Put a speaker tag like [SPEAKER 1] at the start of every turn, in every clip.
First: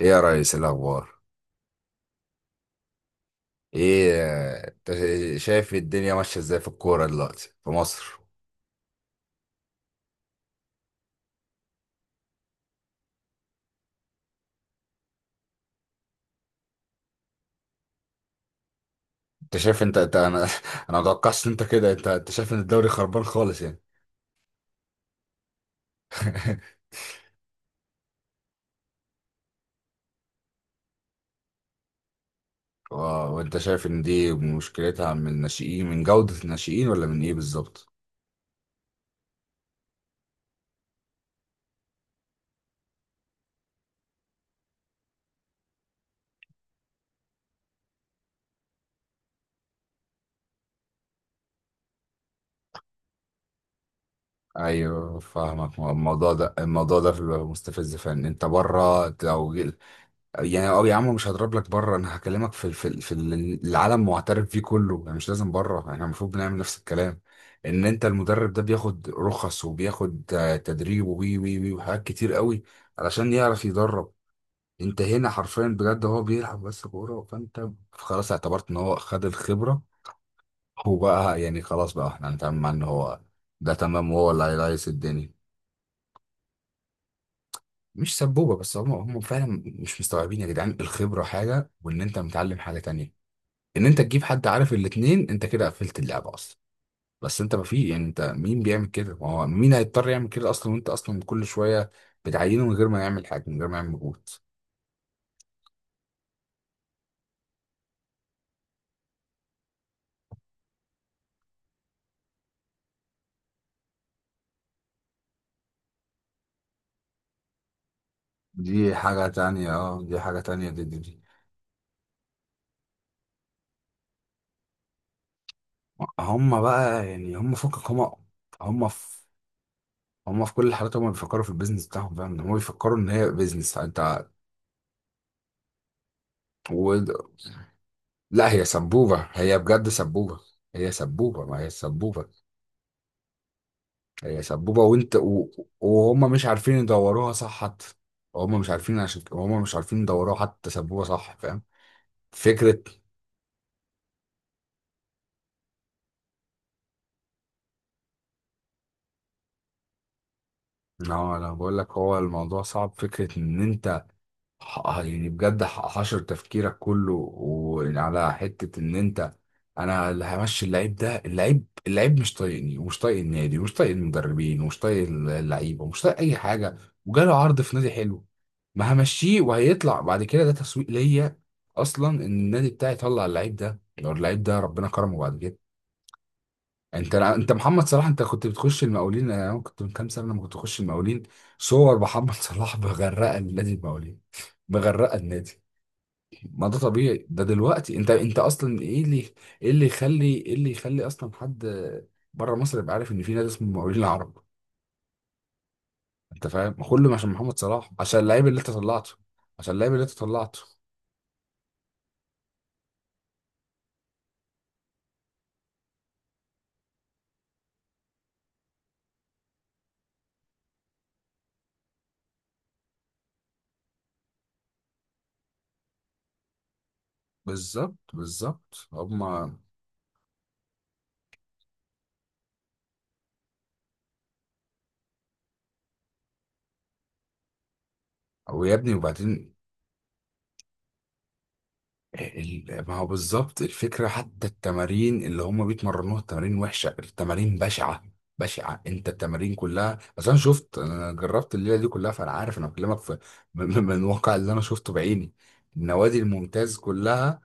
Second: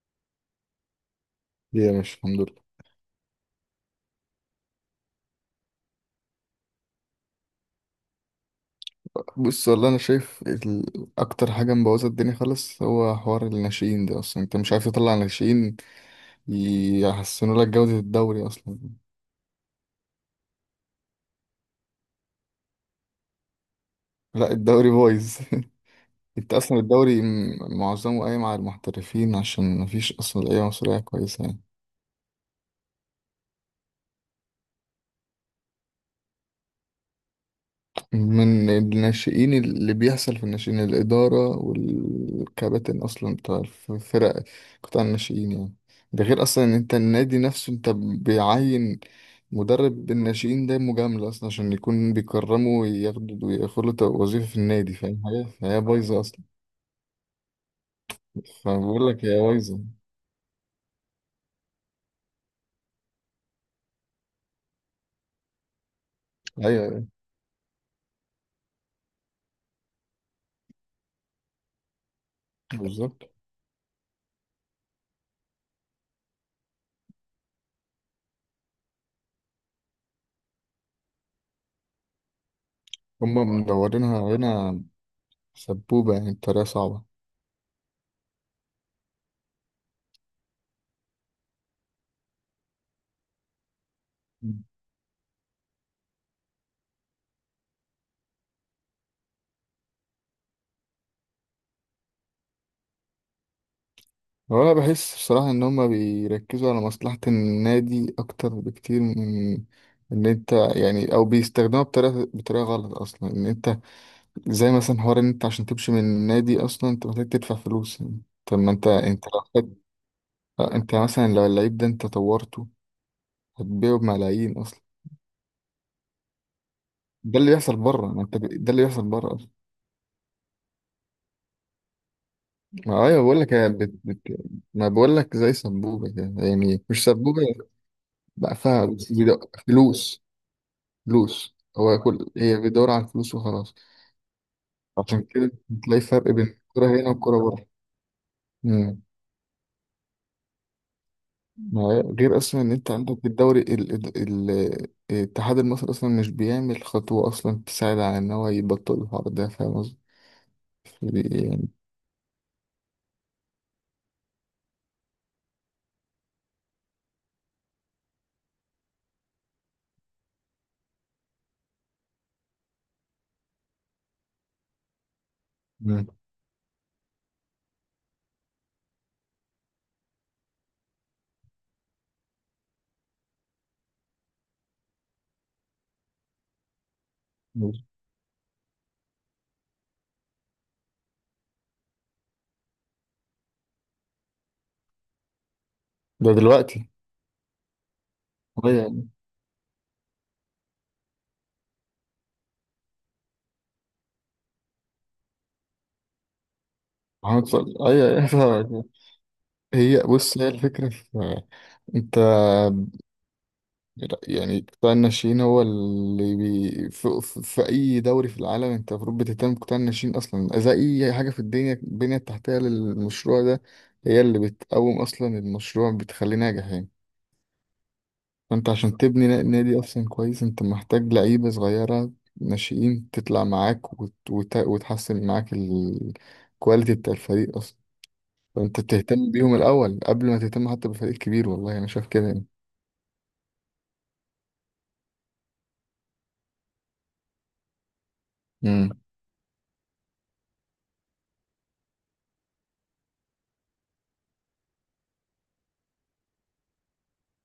[SPEAKER 1] ايه يا ريس الاخبار؟
[SPEAKER 2] ليه يا مش، الحمد لله.
[SPEAKER 1] ايه، انت شايف الدنيا ماشيه ازاي في الكوره دلوقتي في مصر؟
[SPEAKER 2] بص والله انا شايف اكتر حاجه مبوظه الدنيا خالص هو حوار الناشئين ده، اصلا انت مش عارف تطلع ناشئين يحسنوا لك جوده الدوري اصلا.
[SPEAKER 1] انت شايف، انت انا انا ما اتوقعش ان انت كده، انت شايف ان الدوري خربان خالص يعني؟
[SPEAKER 2] لا، الدوري بايظ انت اصلا الدوري معظمه قايم على المحترفين عشان مفيش اصلا لعيبه مصريه كويسه يعني.
[SPEAKER 1] و- وانت شايف ان دي مشكلتها من الناشئين، من جوده الناشئين، ولا من ايه بالظبط؟
[SPEAKER 2] من الناشئين، اللي بيحصل في الناشئين الإدارة والكباتن أصلا بتاع الفرق، قطاع الناشئين يعني. ده غير أصلا إن أنت النادي نفسه، أنت بيعين مدرب الناشئين ده مجاملة أصلا عشان يكون بيكرمه وياخده وياخد له وظيفة في النادي،
[SPEAKER 1] ايوه،
[SPEAKER 2] فاهم حاجة؟
[SPEAKER 1] فاهمك.
[SPEAKER 2] فهي بايظة
[SPEAKER 1] الموضوع
[SPEAKER 2] أصلا.
[SPEAKER 1] ده، الموضوع ده بيبقى مستفز فعلا. انت
[SPEAKER 2] فبقول
[SPEAKER 1] بره
[SPEAKER 2] لك هي
[SPEAKER 1] لو
[SPEAKER 2] بايظة.
[SPEAKER 1] يعني، اه يا عم مش هضرب لك بره، انا هكلمك في العالم معترف بيه كله. يعني مش لازم بره، احنا المفروض بنعمل
[SPEAKER 2] أيوه،
[SPEAKER 1] نفس
[SPEAKER 2] أيوه،
[SPEAKER 1] الكلام. ان انت المدرب ده بياخد رخص، وبياخد تدريب، وي وي وي وحاجات كتير قوي
[SPEAKER 2] بالظبط،
[SPEAKER 1] علشان يعرف يدرب. انت هنا حرفيا بجد هو بيلعب بس كوره، فانت خلاص اعتبرت ان هو خد الخبره. هو بقى يعني خلاص بقى احنا هنتعامل مع ان هو
[SPEAKER 2] هما
[SPEAKER 1] ده تمام،
[SPEAKER 2] مدورينها
[SPEAKER 1] وهو اللي
[SPEAKER 2] هنا
[SPEAKER 1] هيلايس الدنيا.
[SPEAKER 2] سبوبة يعني بطريقة صعبة.
[SPEAKER 1] مش سبوبه بس، هم فعلا مش مستوعبين يا جدعان. الخبره حاجه، وان انت متعلم حاجه تانية. ان انت تجيب حد عارف الاتنين، انت كده قفلت اللعبه اصلا. بس انت ما في، يعني انت مين بيعمل كده؟ ما هو مين هيضطر يعمل كده اصلا، وانت اصلا كل شويه بتعينه من غير ما يعمل حاجه، من غير ما يعمل مجهود.
[SPEAKER 2] هو انا بحس بصراحة ان هما بيركزوا على مصلحة النادي اكتر بكتير من ان انت يعني، او بيستخدموها بطريقة غلط اصلا ان انت، زي مثلا حوار ان انت عشان تمشي من النادي اصلا انت محتاج تدفع فلوس يعني. طب ما انت
[SPEAKER 1] دي
[SPEAKER 2] انت
[SPEAKER 1] حاجه
[SPEAKER 2] لو
[SPEAKER 1] تانية، اه دي حاجه تانية، دي
[SPEAKER 2] انت
[SPEAKER 1] دي, دي.
[SPEAKER 2] مثلا لو اللعيب ده انت طورته هتبيعه بملايين اصلا.
[SPEAKER 1] هم بقى يعني،
[SPEAKER 2] ده اللي
[SPEAKER 1] هم
[SPEAKER 2] بيحصل
[SPEAKER 1] فكك
[SPEAKER 2] بره،
[SPEAKER 1] هم.
[SPEAKER 2] ما انت ده اللي
[SPEAKER 1] هم
[SPEAKER 2] بيحصل
[SPEAKER 1] في،
[SPEAKER 2] بره اصلا.
[SPEAKER 1] هم في كل الحالات هم بيفكروا في البيزنس بتاعهم. فاهم إن هم بيفكروا
[SPEAKER 2] ما
[SPEAKER 1] ان
[SPEAKER 2] ايوه
[SPEAKER 1] هي
[SPEAKER 2] بقول لك هي
[SPEAKER 1] بيزنس؟
[SPEAKER 2] ما بقول لك زي سبوبة كده. يعني مش
[SPEAKER 1] و...
[SPEAKER 2] سبوبة
[SPEAKER 1] لا،
[SPEAKER 2] بقى
[SPEAKER 1] هي
[SPEAKER 2] فيها بس
[SPEAKER 1] سبوبه، هي بجد
[SPEAKER 2] فلوس
[SPEAKER 1] سبوبه. هي سبوبه،
[SPEAKER 2] فلوس
[SPEAKER 1] ما هي
[SPEAKER 2] هو
[SPEAKER 1] سبوبه.
[SPEAKER 2] كل هي بيدور على الفلوس وخلاص.
[SPEAKER 1] هي سبوبة
[SPEAKER 2] صح، عشان كده بتلاقي
[SPEAKER 1] وهم
[SPEAKER 2] فرق
[SPEAKER 1] مش
[SPEAKER 2] بين
[SPEAKER 1] عارفين
[SPEAKER 2] الكرة هنا
[SPEAKER 1] يدوروها
[SPEAKER 2] والكرة
[SPEAKER 1] صح
[SPEAKER 2] بره.
[SPEAKER 1] حتى. هم مش عارفين،
[SPEAKER 2] أمم.
[SPEAKER 1] عشان كده هم مش عارفين يدوروها حتى سبوبة صح، فاهم؟
[SPEAKER 2] ما هي- غير أصلا إن
[SPEAKER 1] فكرة،
[SPEAKER 2] أنت عندك الدوري الاتحاد المصري أصلا مش بيعمل خطوة أصلا تساعد على إن هو يبطل الحوار ده، فاهم قصدي؟
[SPEAKER 1] لا لا،
[SPEAKER 2] يعني،
[SPEAKER 1] بقول لك هو الموضوع صعب. فكرة ان انت، يعني بجد، حشر تفكيرك كله وعلى حتة ان انت، انا اللي همشي اللعيب ده. اللعيب مش طايقني، ومش طايق النادي، ومش طايق المدربين، ومش طايق اللعيبة، ومش
[SPEAKER 2] أمم.
[SPEAKER 1] طايق اي حاجة، وجاله عرض في نادي حلو، ما همشيه. وهيطلع بعد كده، ده تسويق ليا اصلا ان النادي بتاعي يطلع اللعيب ده. لو اللعيب ده ربنا كرمه بعد كده، انت محمد صلاح. انت كنت بتخش المقاولين؟ انا كنت من كام سنة لما كنت اخش المقاولين صور محمد صلاح مغرقة النادي، المقاولين، مغرقة النادي.
[SPEAKER 2] ده
[SPEAKER 1] ما ده
[SPEAKER 2] دلوقتي.
[SPEAKER 1] طبيعي. ده دلوقتي انت
[SPEAKER 2] أيوة
[SPEAKER 1] اصلا ايه
[SPEAKER 2] يعني.
[SPEAKER 1] اللي، ايه اللي يخلي، ايه اللي يخلي اصلا حد بره مصر يبقى عارف ان في نادي اسمه المقاولين العرب؟ انت فاهم؟ كله عشان
[SPEAKER 2] محمد
[SPEAKER 1] محمد
[SPEAKER 2] صلاح،
[SPEAKER 1] صلاح،
[SPEAKER 2] أيوة،
[SPEAKER 1] عشان
[SPEAKER 2] أيوة
[SPEAKER 1] اللعيب اللي انت
[SPEAKER 2] فاهمك.
[SPEAKER 1] طلعته، عشان اللعيب اللي
[SPEAKER 2] هي
[SPEAKER 1] انت
[SPEAKER 2] بص هي
[SPEAKER 1] طلعته.
[SPEAKER 2] الفكرة في أنت، لا، يعني قطاع الناشئين هو اللي في أي دوري في العالم أنت المفروض بتهتم بقطاع الناشئين أصلا زي أي حاجة في الدنيا، البنية التحتية للمشروع ده هي اللي بتقوم، أصلا المشروع بتخليه ناجح يعني.
[SPEAKER 1] بالظبط
[SPEAKER 2] فأنت
[SPEAKER 1] بالظبط،
[SPEAKER 2] عشان تبني
[SPEAKER 1] هما،
[SPEAKER 2] نادي أصلا كويس أنت محتاج لعيبة صغيرة ناشئين تطلع معاك وتحسن معاك الكواليتي بتاع الفريق أصلا.
[SPEAKER 1] ويا
[SPEAKER 2] فأنت
[SPEAKER 1] ابني،
[SPEAKER 2] بتهتم
[SPEAKER 1] وبعدين،
[SPEAKER 2] بيهم الأول قبل ما تهتم حتى بفريق كبير. والله أنا شايف كده
[SPEAKER 1] ما هو بالظبط الفكرة. حتى التمارين اللي هم بيتمرنوها، التمارين وحشة، التمارين بشعة، بشعة.
[SPEAKER 2] يعني.
[SPEAKER 1] انت التمارين كلها، بس انا شفت، انا جربت الليلة دي كلها، فانا عارف، انا بكلمك في من الواقع اللي انا شفته بعيني، النوادي الممتاز كلها،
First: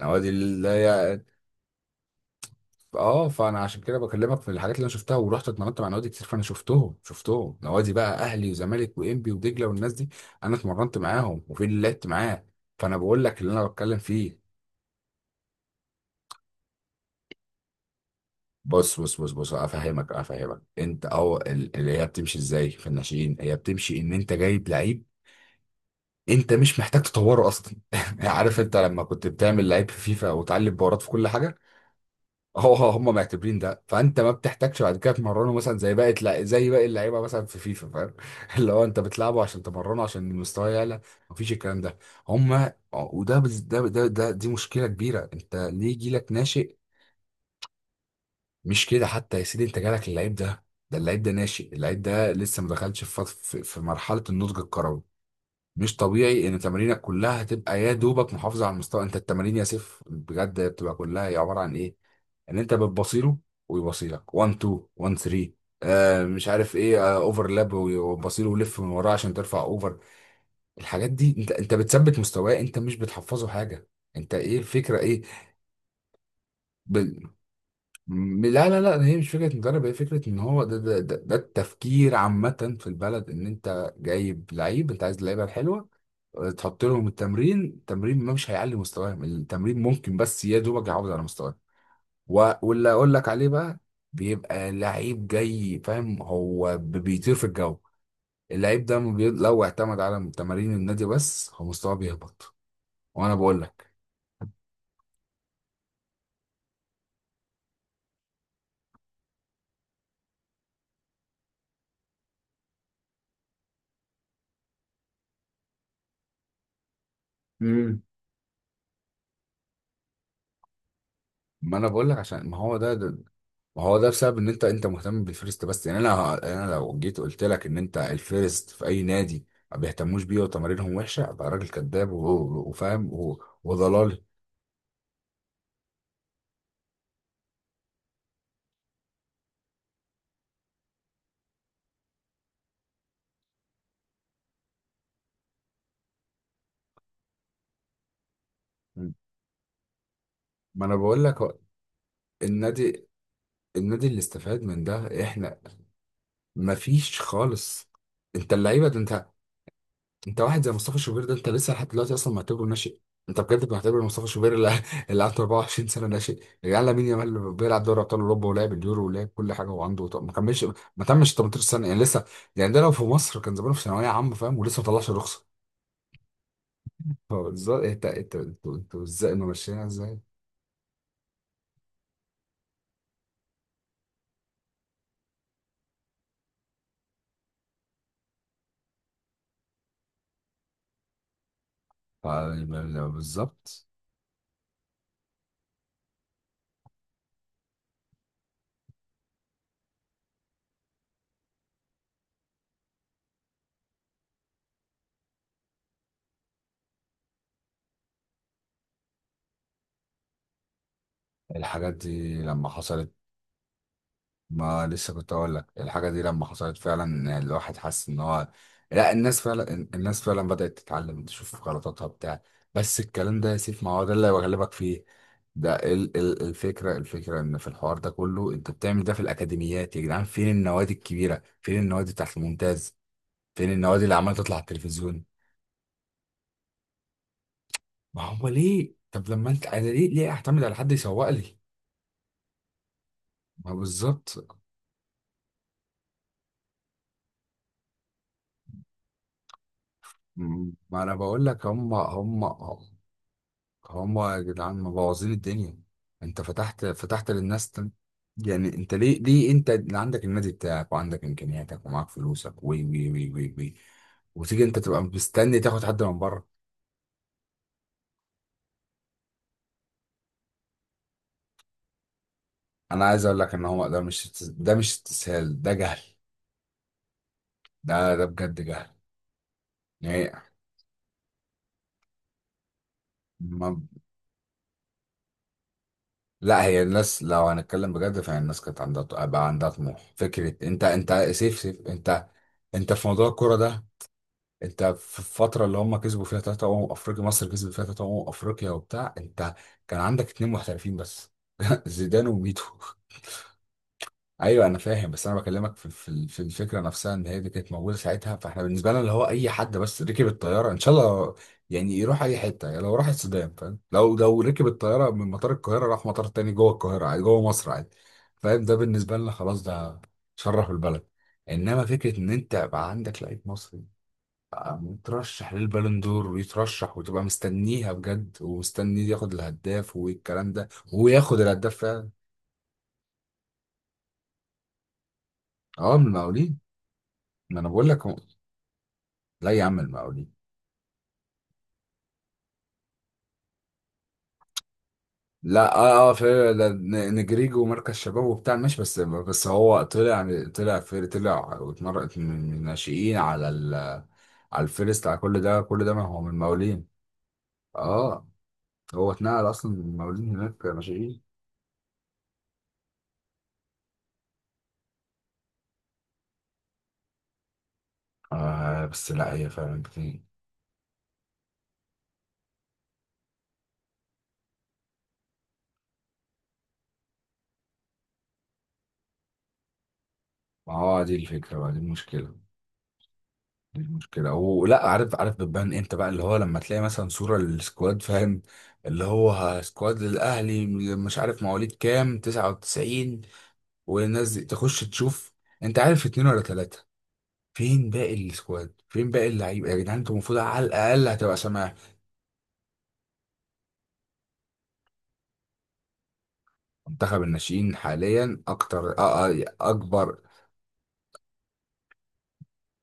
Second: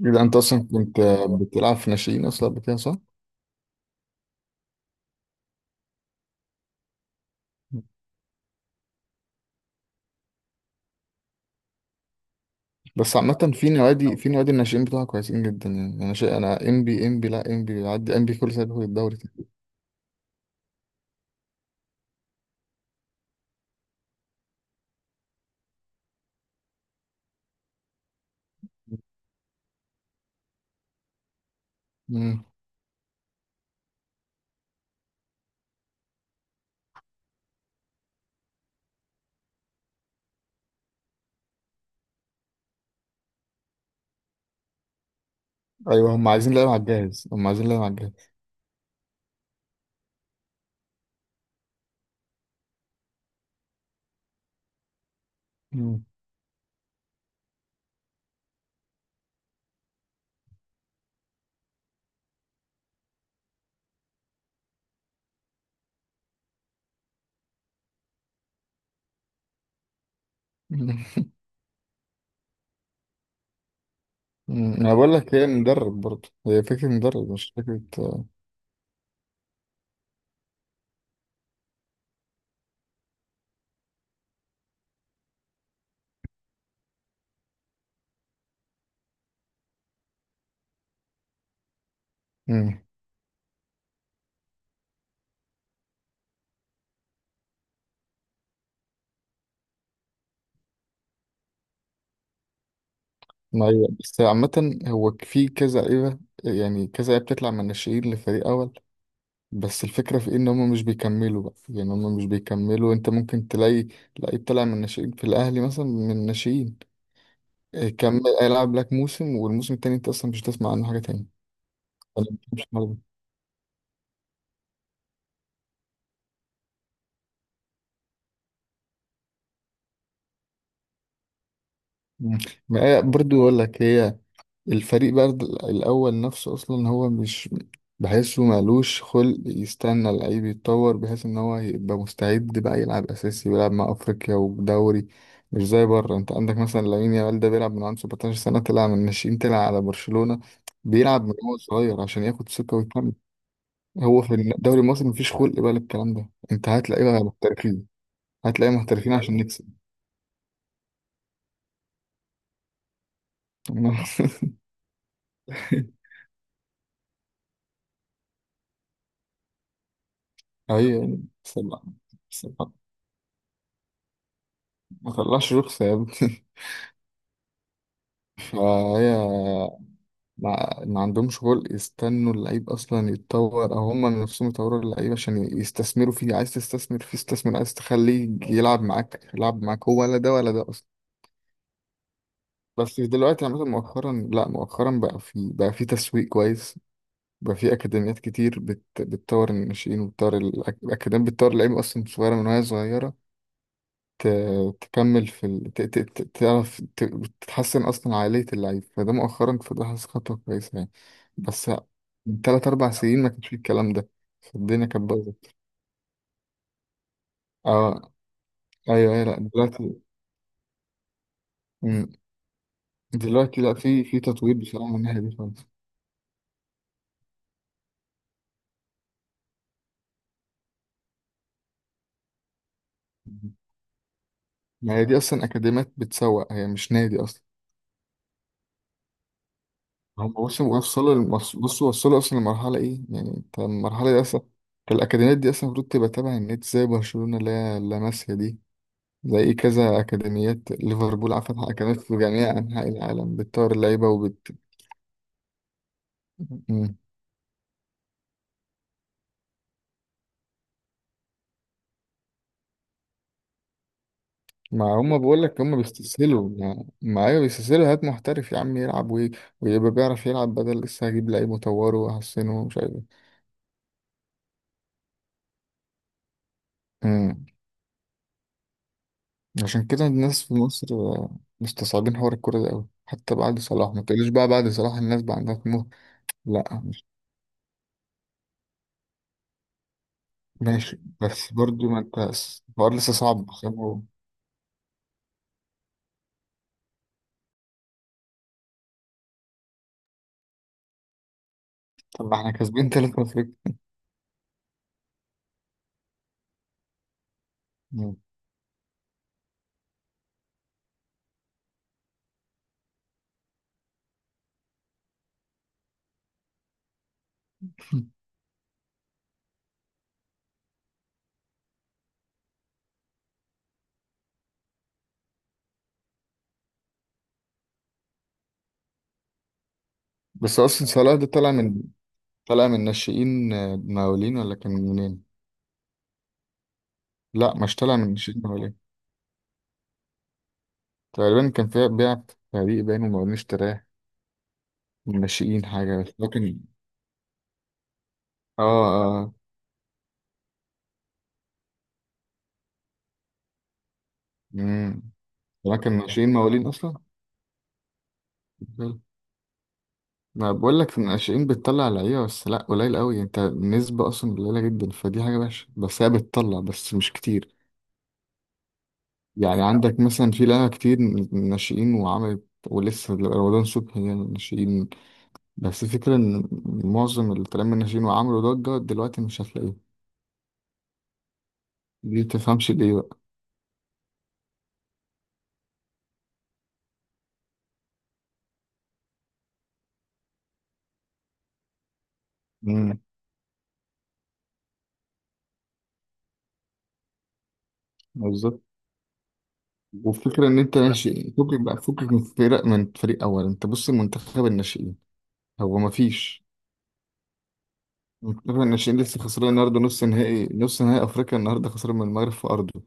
[SPEAKER 2] يبقى
[SPEAKER 1] نوادي
[SPEAKER 2] انت
[SPEAKER 1] اللي
[SPEAKER 2] اصلا كنت
[SPEAKER 1] هي،
[SPEAKER 2] بتلعب في ناشئين اصلا قبل كده، صح؟
[SPEAKER 1] اه، فانا عشان كده بكلمك في الحاجات اللي انا شفتها. ورحت اتمرنت مع نوادي كتير، فانا شفتهم، نوادي بقى اهلي وزمالك وانبي ودجلة والناس دي. انا اتمرنت معاهم، وفي اللي لعبت معاه، فانا
[SPEAKER 2] بس
[SPEAKER 1] بقول لك
[SPEAKER 2] عامة
[SPEAKER 1] اللي انا
[SPEAKER 2] في
[SPEAKER 1] بتكلم
[SPEAKER 2] نوادي، في
[SPEAKER 1] فيه.
[SPEAKER 2] نوادي الناشئين بتوعها كويسين جدا يعني. انا شيء انا ام بي، ام بي، لا، ام بي، بيعدي ام بي كل سنة بياخد
[SPEAKER 1] بص
[SPEAKER 2] الدوري
[SPEAKER 1] بص بص
[SPEAKER 2] تاني.
[SPEAKER 1] بص افهمك، انت، او اللي هي بتمشي ازاي في الناشئين. هي بتمشي ان انت جايب لعيب، انت مش محتاج تطوره اصلا. عارف انت لما كنت بتعمل لعيب في فيفا وتعلم بورات في كل حاجه؟
[SPEAKER 2] مم.
[SPEAKER 1] هو هم معتبرين ده، فانت ما بتحتاجش بعد كده تمرنه مثلا زي زي باقي اللعيبه مثلا في فيفا، فاهم؟ اللي هو انت بتلعبه عشان تمرنه، عشان المستوى يعلى. مفيش الكلام ده. هم وده بز- ده ده ده دي مشكله كبيره. انت ليه يجي
[SPEAKER 2] ايوه، هم
[SPEAKER 1] لك
[SPEAKER 2] عايزين لعيبة
[SPEAKER 1] ناشئ،
[SPEAKER 2] على الجاهز، هم عايزين لعيبة على الجاهز.
[SPEAKER 1] مش كده حتى يا سيدي، انت جالك اللعيب ده، اللعيب ده ناشئ، اللعيب ده لسه ما دخلش في, فط- في في مرحله النضج الكروي. مش
[SPEAKER 2] مم.
[SPEAKER 1] طبيعي ان تمارينك كلها تبقى يا دوبك محافظه على المستوى. انت التمارين يا سيف بجد بتبقى كلها هي عباره عن ايه؟ ان انت بتبصيله ويبصيلك 1 2 1 3، مش عارف ايه، اوفرلاب وبصيله ولف من وراه عشان ترفع اوفر. الحاجات
[SPEAKER 2] مم.
[SPEAKER 1] دي انت بتثبت مستواه، انت مش بتحفظه حاجه. انت ايه
[SPEAKER 2] مم. انا
[SPEAKER 1] الفكره،
[SPEAKER 2] بقول
[SPEAKER 1] ايه؟
[SPEAKER 2] لك هي مدرب برضه، هي فكرة مدرب مش فكرة
[SPEAKER 1] لا، هي مش فكرة مدرب، هي فكرة ان هو ده التفكير عامة في البلد. ان انت جايب لعيب، انت عايز اللعيبة الحلوة، تحط لهم التمرين. التمرين ما مش هيعلي مستواهم، التمرين ممكن بس يا دوبك يعوض على مستواهم.
[SPEAKER 2] مم.
[SPEAKER 1] واللي اقول لك عليه بقى، بيبقى لعيب جاي فاهم، هو بيطير في الجو. اللعيب ده ما بي- لو اعتمد على تمارين النادي بس هو مستواه بيهبط. وانا بقول
[SPEAKER 2] ما هي
[SPEAKER 1] لك،
[SPEAKER 2] بس عامة هو في كذا لعيبة، يعني كذا لعيبة بتطلع من الناشئين لفريق اول، بس الفكرة في إيه إن هما مش بيكملوا بقى. يعني هما مش بيكملوا. أنت ممكن تلاقي لعيب طلع من الناشئين في الأهلي مثلا من الناشئين، إيه، كمل هيلعب لك موسم والموسم التاني أنت أصلا مش هتسمع عنه حاجة تاني.
[SPEAKER 1] ما انا بقول لك،
[SPEAKER 2] أنا
[SPEAKER 1] عشان ما
[SPEAKER 2] مش
[SPEAKER 1] هو
[SPEAKER 2] عارف.
[SPEAKER 1] ده، ما هو ده بسبب ان انت، انت مهتم بالفيرست بس. يعني انا، يعني انا لو جيت قلت لك ان انت الفيرست في اي نادي ما بيهتموش بيه وتمارينهم وحشه، ابقى راجل كذاب
[SPEAKER 2] مم. ما هي
[SPEAKER 1] وفاهم
[SPEAKER 2] برضو أقول لك هي،
[SPEAKER 1] وضلالي.
[SPEAKER 2] الفريق بقى الأول نفسه أصلا هو مش بحسه مالوش خلق يستنى اللعيب يتطور بحيث إن هو يبقى مستعد بقى يلعب أساسي ويلعب مع أفريقيا ودوري. مش زي بره، أنت عندك مثلا لامين يامال ده بيلعب من عنده 17 سنة، طلع من الناشئين، طلع على برشلونة،
[SPEAKER 1] ما انا
[SPEAKER 2] بيلعب
[SPEAKER 1] بقول
[SPEAKER 2] من
[SPEAKER 1] لك
[SPEAKER 2] هو
[SPEAKER 1] هو
[SPEAKER 2] صغير عشان ياخد ثقة
[SPEAKER 1] النادي،
[SPEAKER 2] ويكمل.
[SPEAKER 1] اللي
[SPEAKER 2] هو في
[SPEAKER 1] استفاد
[SPEAKER 2] الدوري
[SPEAKER 1] من
[SPEAKER 2] المصري
[SPEAKER 1] ده
[SPEAKER 2] مفيش خلق
[SPEAKER 1] احنا.
[SPEAKER 2] بقى للكلام ده، أنت
[SPEAKER 1] ما
[SPEAKER 2] هتلاقي
[SPEAKER 1] فيش
[SPEAKER 2] بقى محترفين،
[SPEAKER 1] خالص. انت
[SPEAKER 2] هتلاقي
[SPEAKER 1] اللعيبه ده
[SPEAKER 2] محترفين
[SPEAKER 1] انت،
[SPEAKER 2] عشان نكسب
[SPEAKER 1] انت واحد زي مصطفى شوبير ده، انت لسه لحد دلوقتي اصلا معتبره ناشئ. انت بجد بتعتبر مصطفى شوبير اللي اللي عنده 24 سنه ناشئ؟ يا جدعان، لامين يامال اللي بيلعب دوري ابطال اوروبا، ولعب اليورو، ولعب كل حاجه، وعنده، طب ما كملش
[SPEAKER 2] أيوة
[SPEAKER 1] ما
[SPEAKER 2] يعني.
[SPEAKER 1] تمش
[SPEAKER 2] بس
[SPEAKER 1] 18
[SPEAKER 2] ما
[SPEAKER 1] سنه يعني لسه.
[SPEAKER 2] بس
[SPEAKER 1] يعني
[SPEAKER 2] ما-
[SPEAKER 1] ده لو في مصر كان زمانه في ثانويه عامه، فاهم؟ ولسه ما طلعش
[SPEAKER 2] ما
[SPEAKER 1] رخصه.
[SPEAKER 2] طلعش رخصة يا ابني.
[SPEAKER 1] فبالظبط انت، انتوا
[SPEAKER 2] فهي
[SPEAKER 1] ازاي ماشيينها ازاي؟
[SPEAKER 2] ما عندهمش خلق يستنوا اللعيب اصلا يتطور، او هم نفسهم يطوروا اللعيب عشان يستثمروا فيه. عايز تستثمر فيه استثمر، عايز تخليه يلعب معاك يلعب معاك، هو ولا ده ولا ده اصلا.
[SPEAKER 1] ف-
[SPEAKER 2] بس دلوقتي عامة
[SPEAKER 1] بالظبط.
[SPEAKER 2] مؤخرا، لا، مؤخرا بقى في تسويق كويس. بقى في اكاديميات كتير بتطور الناشئين وبتطور الاكاديميات بتطور اللعيبه اصلا صغيره من وهي صغيره تكمل في ال... ت... ت... ت- تعرف تتحسن أصلا عقلية اللعيب. فده مؤخرا، فده حاسس خطوة كويسة يعني. بس
[SPEAKER 1] الحاجات دي
[SPEAKER 2] من تلات
[SPEAKER 1] لما
[SPEAKER 2] أربع
[SPEAKER 1] حصلت،
[SPEAKER 2] سنين ما كانش فيه الكلام ده،
[SPEAKER 1] ما
[SPEAKER 2] فالدنيا كانت
[SPEAKER 1] لسه كنت
[SPEAKER 2] بايظة.
[SPEAKER 1] اقول لك، الحاجه دي لما حصلت فعلا الواحد حس
[SPEAKER 2] اه،
[SPEAKER 1] ان هو، لا
[SPEAKER 2] أيوه، أيوه، لأ
[SPEAKER 1] الناس فعلا،
[SPEAKER 2] دلوقتي.
[SPEAKER 1] الناس فعلا بدات تتعلم تشوف غلطاتها
[SPEAKER 2] مم.
[SPEAKER 1] بتاع. بس الكلام ده يا
[SPEAKER 2] دلوقتي لأ،
[SPEAKER 1] سيف، ما هو
[SPEAKER 2] في
[SPEAKER 1] ده
[SPEAKER 2] في
[SPEAKER 1] اللي
[SPEAKER 2] تطوير
[SPEAKER 1] بغلبك
[SPEAKER 2] بصراحة من
[SPEAKER 1] فيه.
[SPEAKER 2] الناحية دي خالص.
[SPEAKER 1] ده الفكره، الفكره ان في الحوار ده كله انت بتعمل ده في الاكاديميات. يا جدعان، فين النوادي الكبيره؟ فين النوادي بتاعت الممتاز؟
[SPEAKER 2] مم.
[SPEAKER 1] فين النوادي اللي عماله تطلع على
[SPEAKER 2] ما هي دي
[SPEAKER 1] التلفزيون؟
[SPEAKER 2] أصلا أكاديميات بتسوق، هي مش نادي أصلا.
[SPEAKER 1] ما هو ليه، طب لما انت، انا ليه، ليه
[SPEAKER 2] هم
[SPEAKER 1] اعتمد على
[SPEAKER 2] وصلوا
[SPEAKER 1] حد
[SPEAKER 2] وصلوا
[SPEAKER 1] يسوق لي؟
[SPEAKER 2] بصوا وصلوا أصلا لمرحلة إيه يعني، أنت
[SPEAKER 1] ما
[SPEAKER 2] المرحلة دي
[SPEAKER 1] بالظبط،
[SPEAKER 2] أصلا الأكاديميات دي أصلا المفروض تبقى تابعة النادي، زي برشلونة اللي هي لاماسيا دي، زي كذا أكاديميات
[SPEAKER 1] ما انا
[SPEAKER 2] ليفربول
[SPEAKER 1] بقول
[SPEAKER 2] فتح
[SPEAKER 1] لك هم،
[SPEAKER 2] أكاديميات في
[SPEAKER 1] هم
[SPEAKER 2] جميع أنحاء العالم بتطور اللعيبة
[SPEAKER 1] هم يا
[SPEAKER 2] وبت.
[SPEAKER 1] جدعان مبوظين الدنيا. انت فتحت،
[SPEAKER 2] مم.
[SPEAKER 1] فتحت للناس يعني. انت ليه، ليه انت اللي عندك النادي بتاعك وعندك امكانياتك ومعاك فلوسك وي وي وي وي وي وتيجي انت
[SPEAKER 2] ما
[SPEAKER 1] تبقى
[SPEAKER 2] هما بقول
[SPEAKER 1] مستني
[SPEAKER 2] لك هما
[SPEAKER 1] تاخد حد من بره؟
[SPEAKER 2] بيستسهلوا، ما أيوة بيستسهلوا هات محترف يا عم يلعب ويبقى بيعرف يلعب بدل لسه هجيب لعيب وأطوره وأحسنه ومش عارف
[SPEAKER 1] انا
[SPEAKER 2] إيه.
[SPEAKER 1] عايز اقول لك ان هو ده مش ده مش استسهال، ده جهل،
[SPEAKER 2] مم.
[SPEAKER 1] ده ده بجد جهل،
[SPEAKER 2] عشان كده
[SPEAKER 1] يعني.
[SPEAKER 2] الناس في مصر مستصعبين حوار الكورة ده أوي. حتى بعد
[SPEAKER 1] ما
[SPEAKER 2] صلاح ما تقوليش بقى بعد صلاح الناس بقى عندها طموح.
[SPEAKER 1] لا،
[SPEAKER 2] لا،
[SPEAKER 1] هي
[SPEAKER 2] مش
[SPEAKER 1] الناس لو هنتكلم بجد، فهي الناس كانت عندها، بقى عندها طموح. فكرة انت،
[SPEAKER 2] ماشي،
[SPEAKER 1] انت
[SPEAKER 2] بس
[SPEAKER 1] سيف سيف
[SPEAKER 2] برضو ما أنت
[SPEAKER 1] انت، انت
[SPEAKER 2] الحوار
[SPEAKER 1] في
[SPEAKER 2] لسه
[SPEAKER 1] موضوع
[SPEAKER 2] صعب
[SPEAKER 1] الكرة
[SPEAKER 2] عشان
[SPEAKER 1] ده، انت في الفترة اللي هم كسبوا فيها ثلاثة أمم أفريقيا، مصر كسبت فيها ثلاثة أمم أفريقيا وبتاع، انت كان عندك اتنين محترفين بس،
[SPEAKER 2] طب
[SPEAKER 1] زيدان
[SPEAKER 2] ما إحنا
[SPEAKER 1] وميتو.
[SPEAKER 2] كاسبين تلات أفريقيا.
[SPEAKER 1] ايوه انا فاهم، بس انا بكلمك في الفكرة نفسها ان هي دي كانت موجودة
[SPEAKER 2] مم.
[SPEAKER 1] ساعتها، فاحنا بالنسبة لنا اللي هو اي حد بس ركب الطيارة ان شاء الله يعني يروح اي حتة. يعني لو راح السودان، فاهم، لو، ركب الطيارة من مطار القاهرة راح مطار تاني جوه القاهرة عادي، جوه مصر عادي، فاهم؟ ده بالنسبة لنا خلاص ده شرف البلد. انما فكرة ان انت بقى عندك لعيب مصري يترشح للبالون دور، ويترشح، وتبقى مستنيها بجد، ومستني ياخد الهداف والكلام
[SPEAKER 2] بس
[SPEAKER 1] ده،
[SPEAKER 2] اصلا
[SPEAKER 1] وهو
[SPEAKER 2] صلاح ده
[SPEAKER 1] ياخد
[SPEAKER 2] طالع
[SPEAKER 1] الهداف
[SPEAKER 2] من،
[SPEAKER 1] فعلا.
[SPEAKER 2] طالع من ناشئين مقاولين، ولا كان منين؟
[SPEAKER 1] اه، من المقاولين.
[SPEAKER 2] لا،
[SPEAKER 1] ما انا
[SPEAKER 2] مش
[SPEAKER 1] بقول
[SPEAKER 2] طالع
[SPEAKER 1] لك
[SPEAKER 2] من
[SPEAKER 1] هو،
[SPEAKER 2] ناشئين مقاولين،
[SPEAKER 1] لا يا عم، المقاولين.
[SPEAKER 2] تقريبا كان فيها بيع في فريق باين ومقاولين اشتراه من ناشئين
[SPEAKER 1] لا
[SPEAKER 2] حاجه بس،
[SPEAKER 1] اه اه، في،
[SPEAKER 2] لكن.
[SPEAKER 1] ده نجريجو مركز شباب وبتاع،
[SPEAKER 2] اه،
[SPEAKER 1] ماشي، بس
[SPEAKER 2] اه،
[SPEAKER 1] بس هو طلع، طلع في، طلع واتمرقت من الناشئين على ال... على
[SPEAKER 2] امم.
[SPEAKER 1] الفيرست، على كل ده، كل
[SPEAKER 2] لكن
[SPEAKER 1] ده ما هو
[SPEAKER 2] ناشئين
[SPEAKER 1] من
[SPEAKER 2] مقاولين
[SPEAKER 1] المقاولين.
[SPEAKER 2] اصلا.
[SPEAKER 1] اه،
[SPEAKER 2] حلو.
[SPEAKER 1] هو اتنقل اصلا من المقاولين،
[SPEAKER 2] ما
[SPEAKER 1] هناك
[SPEAKER 2] بقول لك
[SPEAKER 1] ناشئين.
[SPEAKER 2] الناشئين بتطلع لعيبه بس لا، قليل قوي، انت النسبه اصلا قليله جدا، فدي حاجه وحشه، بس هي بتطلع بس مش كتير.
[SPEAKER 1] آه، بس لا هي
[SPEAKER 2] يعني
[SPEAKER 1] فعلا
[SPEAKER 2] عندك
[SPEAKER 1] كتير.
[SPEAKER 2] مثلا في لعيبه كتير من الناشئين وعملت ولسه رمضان صبحي يعني ناشئين. بس الفكرة إن معظم اللي طالع من ناشئين وعملوا ضجة دلوقتي مش هتلاقيه،
[SPEAKER 1] ما هو دي الفكرة بقى، دي
[SPEAKER 2] دي
[SPEAKER 1] المشكلة،
[SPEAKER 2] متفهمش ليه بقى.
[SPEAKER 1] دي المشكلة. ولا عارف، عارف بتبان امتى بقى؟ اللي هو لما تلاقي مثلا صورة للسكواد، فاهم، اللي هو سكواد للأهلي، مش عارف مواليد كام
[SPEAKER 2] امم.
[SPEAKER 1] 99، والناس دي تخش تشوف انت عارف اتنين ولا تلاتة. فين باقي
[SPEAKER 2] بالظبط.
[SPEAKER 1] السكواد؟ فين باقي اللعيبة يا جدعان؟ انتوا المفروض
[SPEAKER 2] والفكرة إن
[SPEAKER 1] على
[SPEAKER 2] أنت
[SPEAKER 1] الأقل
[SPEAKER 2] ناشئ
[SPEAKER 1] هتبقى
[SPEAKER 2] فكك بقى
[SPEAKER 1] سامع.
[SPEAKER 2] فكك من فرق، من فريق أول. أنت بص المنتخب الناشئين هو مفيش،
[SPEAKER 1] منتخب الناشئين حاليا
[SPEAKER 2] المنتخب
[SPEAKER 1] أكتر،
[SPEAKER 2] الناشئين لسه خسران النهاردة نص
[SPEAKER 1] أكبر.
[SPEAKER 2] نهائي، نص نهائي أفريقيا النهاردة خسران من المغرب في أرضه.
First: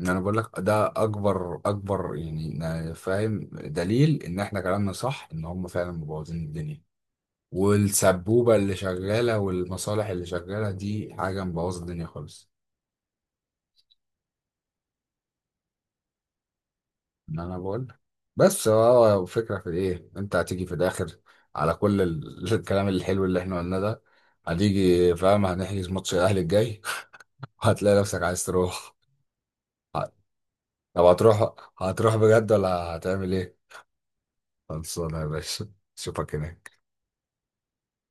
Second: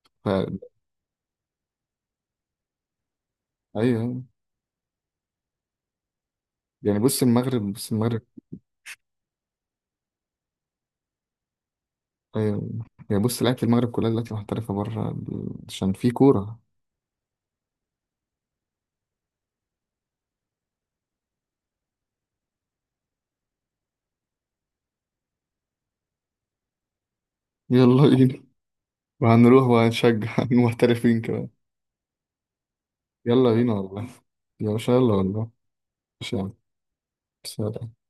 [SPEAKER 1] انا بقول
[SPEAKER 2] فا
[SPEAKER 1] لك ده اكبر، يعني فاهم دليل
[SPEAKER 2] أيوه،
[SPEAKER 1] ان احنا كلامنا صح، ان هم فعلا مبوظين الدنيا،
[SPEAKER 2] يعني بص المغرب، بص المغرب.
[SPEAKER 1] والسبوبة اللي شغالة، والمصالح اللي شغالة، دي حاجة مبوظة الدنيا خالص.
[SPEAKER 2] أيوه، يعني بص لعيبة المغرب كلها دلوقتي محترفة بره عشان في كورة.
[SPEAKER 1] ان انا بقول، بس هو فكرة في ايه؟ انت هتيجي في الاخر على كل الكلام الحلو اللي احنا قلناه ده، هتيجي فاهم هنحجز ماتش الاهلي الجاي، وهتلاقي
[SPEAKER 2] يلا
[SPEAKER 1] نفسك عايز
[SPEAKER 2] بينا.
[SPEAKER 1] تروح.
[SPEAKER 2] وهنروح وهنشجع
[SPEAKER 1] طب
[SPEAKER 2] المحترفين كمان.
[SPEAKER 1] هتروح، هتروح بجد ولا هتعمل
[SPEAKER 2] يلا
[SPEAKER 1] ايه؟
[SPEAKER 2] بينا والله، يا باشا يلا
[SPEAKER 1] خلصانة يا
[SPEAKER 2] والله.
[SPEAKER 1] باشا، اشوفك
[SPEAKER 2] ماشي يا عم،
[SPEAKER 1] هناك.
[SPEAKER 2] سلام.